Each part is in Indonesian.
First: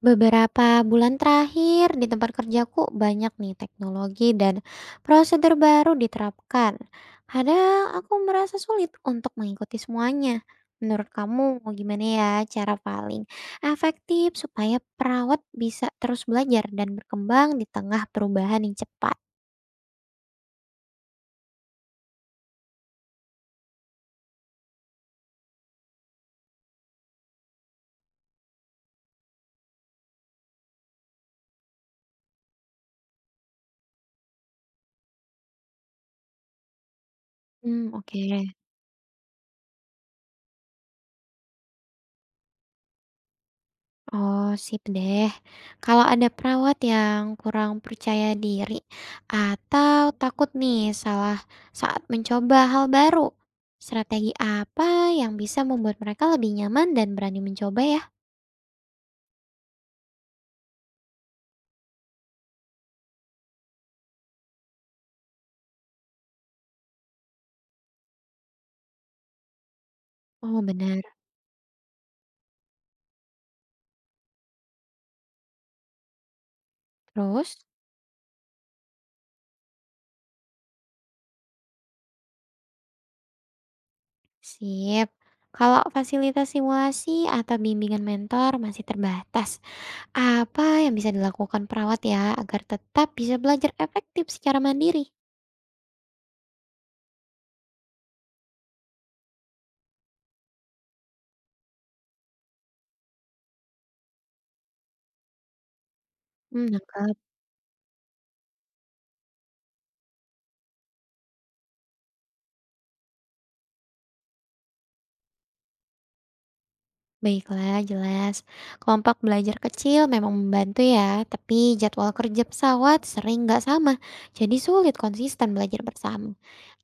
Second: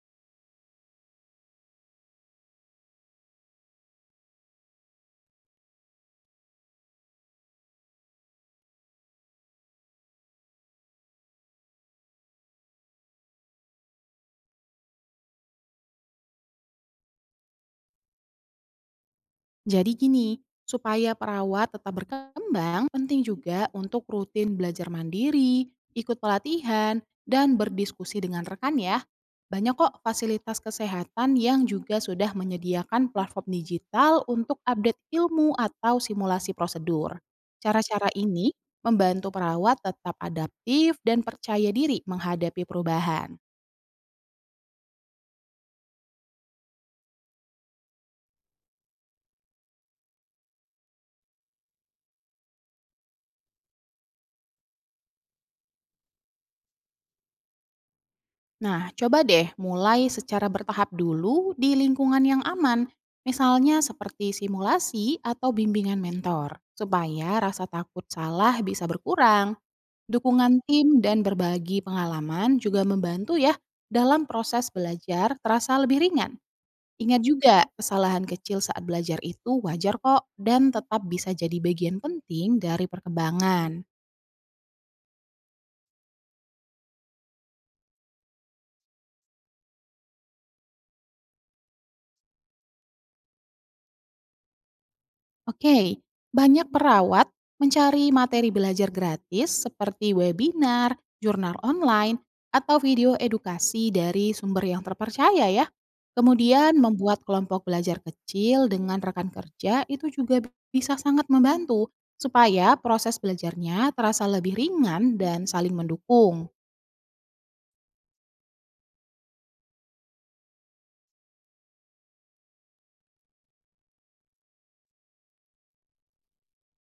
Beberapa bulan terakhir di tempat kerjaku banyak nih teknologi dan prosedur baru diterapkan. Kadang aku merasa sulit untuk mengikuti semuanya. Menurut kamu gimana ya cara paling efektif supaya perawat bisa terus belajar dan berkembang di tengah perubahan yang cepat? Jadi gini, supaya perawat tetap berkembang, penting juga untuk rutin belajar mandiri, ikut pelatihan, dan berdiskusi dengan rekan ya. Banyak kok fasilitas kesehatan yang juga sudah menyediakan platform digital untuk update ilmu atau simulasi prosedur. Hmm, Cara-cara oke. ini membantu perawat tetap adaptif dan percaya diri menghadapi perubahan. Oh, sip deh. Kalau ada perawat yang kurang percaya diri atau takut nih salah saat mencoba hal baru, strategi apa yang bisa membuat mereka lebih nyaman dan berani mencoba ya? Nah, coba deh mulai secara bertahap dulu di lingkungan yang aman, misalnya seperti simulasi atau bimbingan mentor, supaya rasa takut salah bisa berkurang. Oh, Dukungan benar. tim dan berbagi pengalaman juga membantu ya dalam proses belajar terasa lebih ringan. Ingat Terus, juga, kesalahan kecil saat belajar itu wajar kok dan tetap bisa jadi bagian penting dari perkembangan. sip. Kalau fasilitas simulasi atau bimbingan mentor masih terbatas, apa yang bisa dilakukan perawat ya agar tetap bisa belajar efektif secara mandiri? Oke, banyak perawat mencari materi belajar gratis seperti webinar, jurnal online, atau video edukasi dari sumber yang terpercaya ya. Hmm, Kemudian nangkep. membuat kelompok belajar kecil dengan rekan kerja itu juga bisa sangat membantu supaya proses belajarnya terasa lebih ringan dan saling mendukung. Baiklah, jelas. Kelompok belajar kecil memang membantu ya, tapi jadwal kerja pesawat sering nggak sama, jadi sulit konsisten belajar bersama.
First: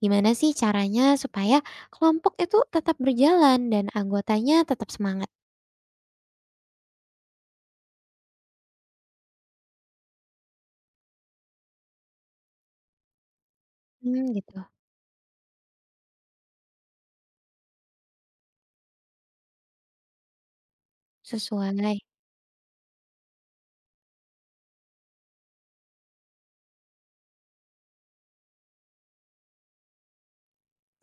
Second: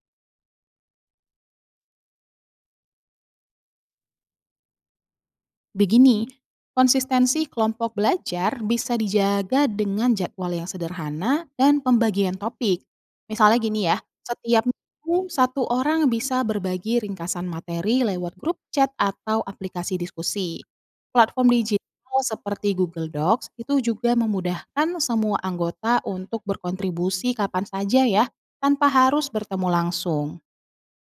Gimana sih caranya supaya kelompok itu tetap berjalan dan anggotanya tetap semangat? Begini, konsistensi kelompok belajar bisa dijaga dengan jadwal yang sederhana dan pembagian topik. Misalnya gini ya, Hmm, gitu. setiap minggu satu orang bisa berbagi ringkasan materi lewat grup chat atau aplikasi diskusi. Platform digital Sesuai. seperti Google Docs itu juga memudahkan semua anggota untuk berkontribusi kapan saja ya, tanpa harus bertemu langsung.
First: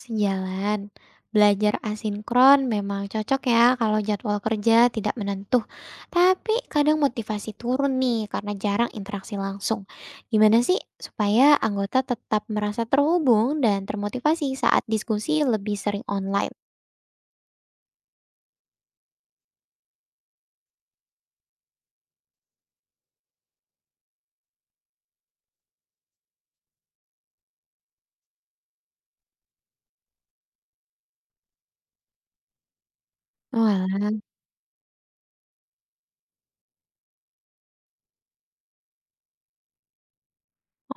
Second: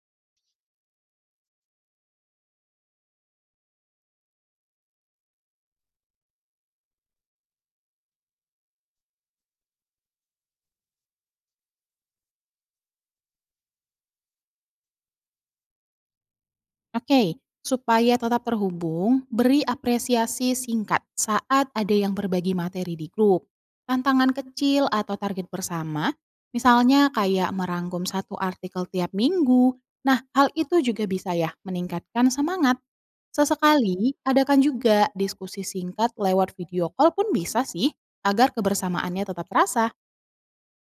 Sejalan. Belajar asinkron memang cocok ya kalau jadwal kerja tidak menentu. Tapi kadang motivasi turun nih karena jarang interaksi langsung. Gimana sih supaya anggota tetap merasa terhubung dan termotivasi saat diskusi lebih sering online? Oke, supaya tetap terhubung, beri apresiasi singkat saat ada yang berbagi materi di grup. Tantangan kecil atau target bersama, misalnya kayak merangkum satu artikel tiap minggu. Nah, hal itu juga bisa ya meningkatkan semangat. Walah, Sesekali, adakan juga diskusi singkat lewat video call pun bisa sih, agar kebersamaannya tetap terasa.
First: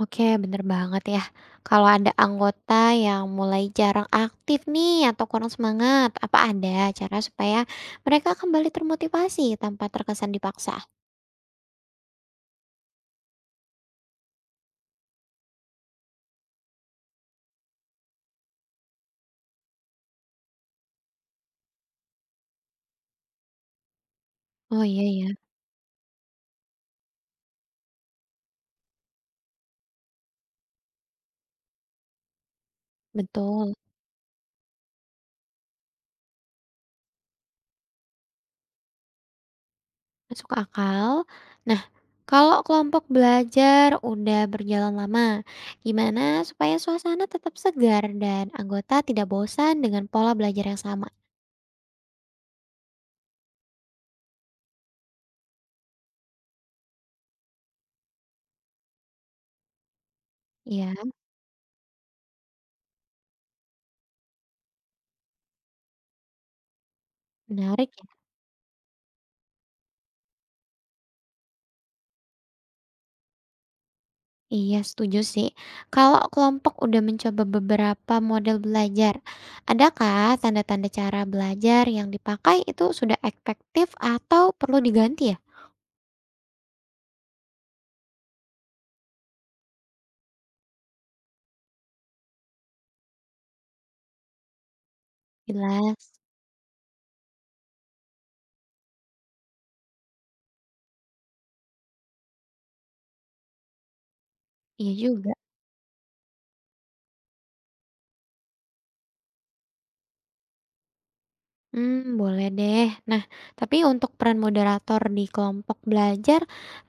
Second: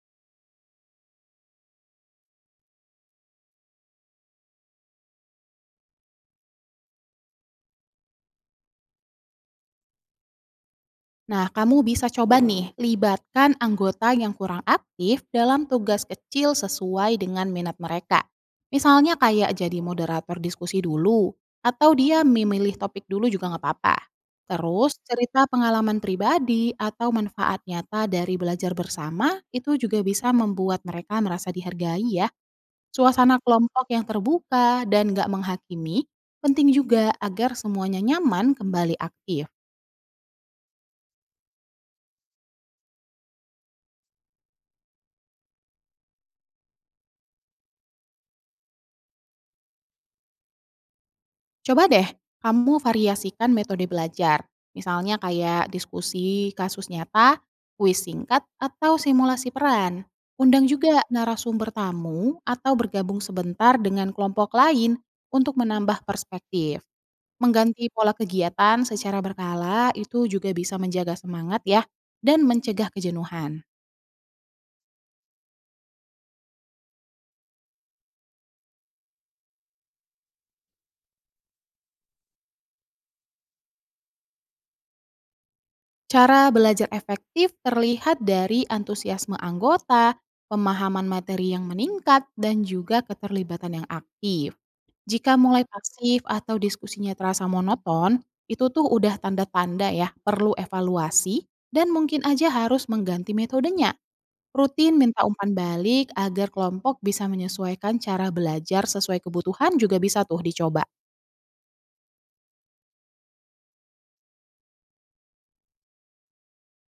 oke bener banget ya. Kalau ada anggota yang mulai jarang aktif nih atau kurang semangat, apa ada cara supaya mereka kembali termotivasi tanpa terkesan dipaksa? Nah, kamu bisa coba nih, libatkan anggota yang kurang aktif dalam tugas kecil sesuai dengan minat mereka. Misalnya kayak jadi moderator diskusi dulu, atau dia memilih topik dulu juga nggak apa-apa. Oh Terus, iya ya. cerita pengalaman pribadi atau manfaat nyata dari belajar bersama itu juga bisa membuat mereka merasa dihargai ya. Suasana Betul, kelompok yang terbuka dan nggak menghakimi penting juga agar semuanya nyaman kembali aktif. masuk akal. Nah, kalau kelompok belajar udah berjalan lama, gimana supaya suasana tetap segar dan anggota tidak bosan dengan pola belajar yang sama? Coba deh kamu variasikan metode belajar, misalnya kayak diskusi kasus nyata, kuis singkat, atau simulasi peran. Undang Ya, juga narasumber tamu atau bergabung sebentar dengan kelompok lain untuk menambah perspektif. Mengganti menarik ya. pola kegiatan secara berkala itu juga bisa menjaga semangat ya dan mencegah kejenuhan. Iya, setuju sih. Kalau kelompok udah mencoba beberapa model belajar, adakah tanda-tanda cara belajar yang dipakai itu sudah efektif atau perlu diganti ya? Cara belajar efektif terlihat dari antusiasme anggota, pemahaman materi yang meningkat, dan juga keterlibatan yang aktif. Jika mulai Jelas. pasif atau diskusinya terasa monoton, itu tuh udah tanda-tanda ya perlu evaluasi dan mungkin aja harus mengganti metodenya. Iya Rutin minta juga. umpan balik agar kelompok bisa menyesuaikan cara belajar sesuai kebutuhan juga bisa tuh dicoba. Hmm, boleh deh. Nah, tapi untuk peran moderator di kelompok belajar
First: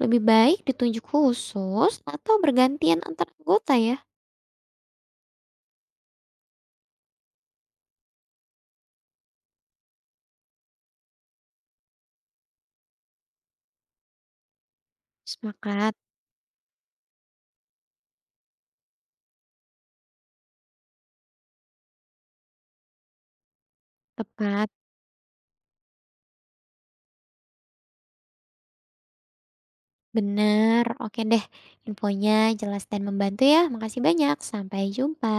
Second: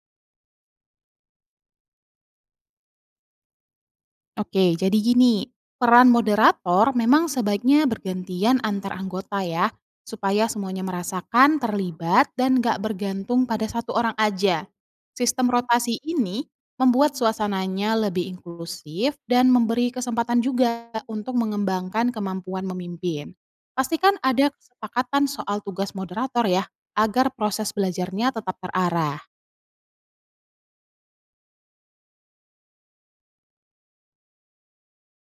lebih baik ditunjuk khusus atau bergantian antar anggota ya? Oke, jadi gini, peran moderator memang sebaiknya bergantian antar anggota ya, supaya semuanya merasakan terlibat dan nggak bergantung pada satu orang aja. Sistem Sepakat, rotasi ini membuat suasananya lebih inklusif dan memberi kesempatan juga untuk mengembangkan kemampuan memimpin. Pastikan ada tepat. kesepakatan soal tugas moderator ya, agar proses belajarnya tetap terarah. Benar. Oke deh, infonya jelas dan membantu ya. Makasih banyak. Sampai jumpa.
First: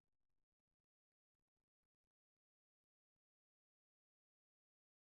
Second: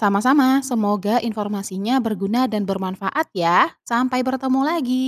Sama-sama, semoga informasinya berguna dan bermanfaat ya. Sampai bertemu lagi.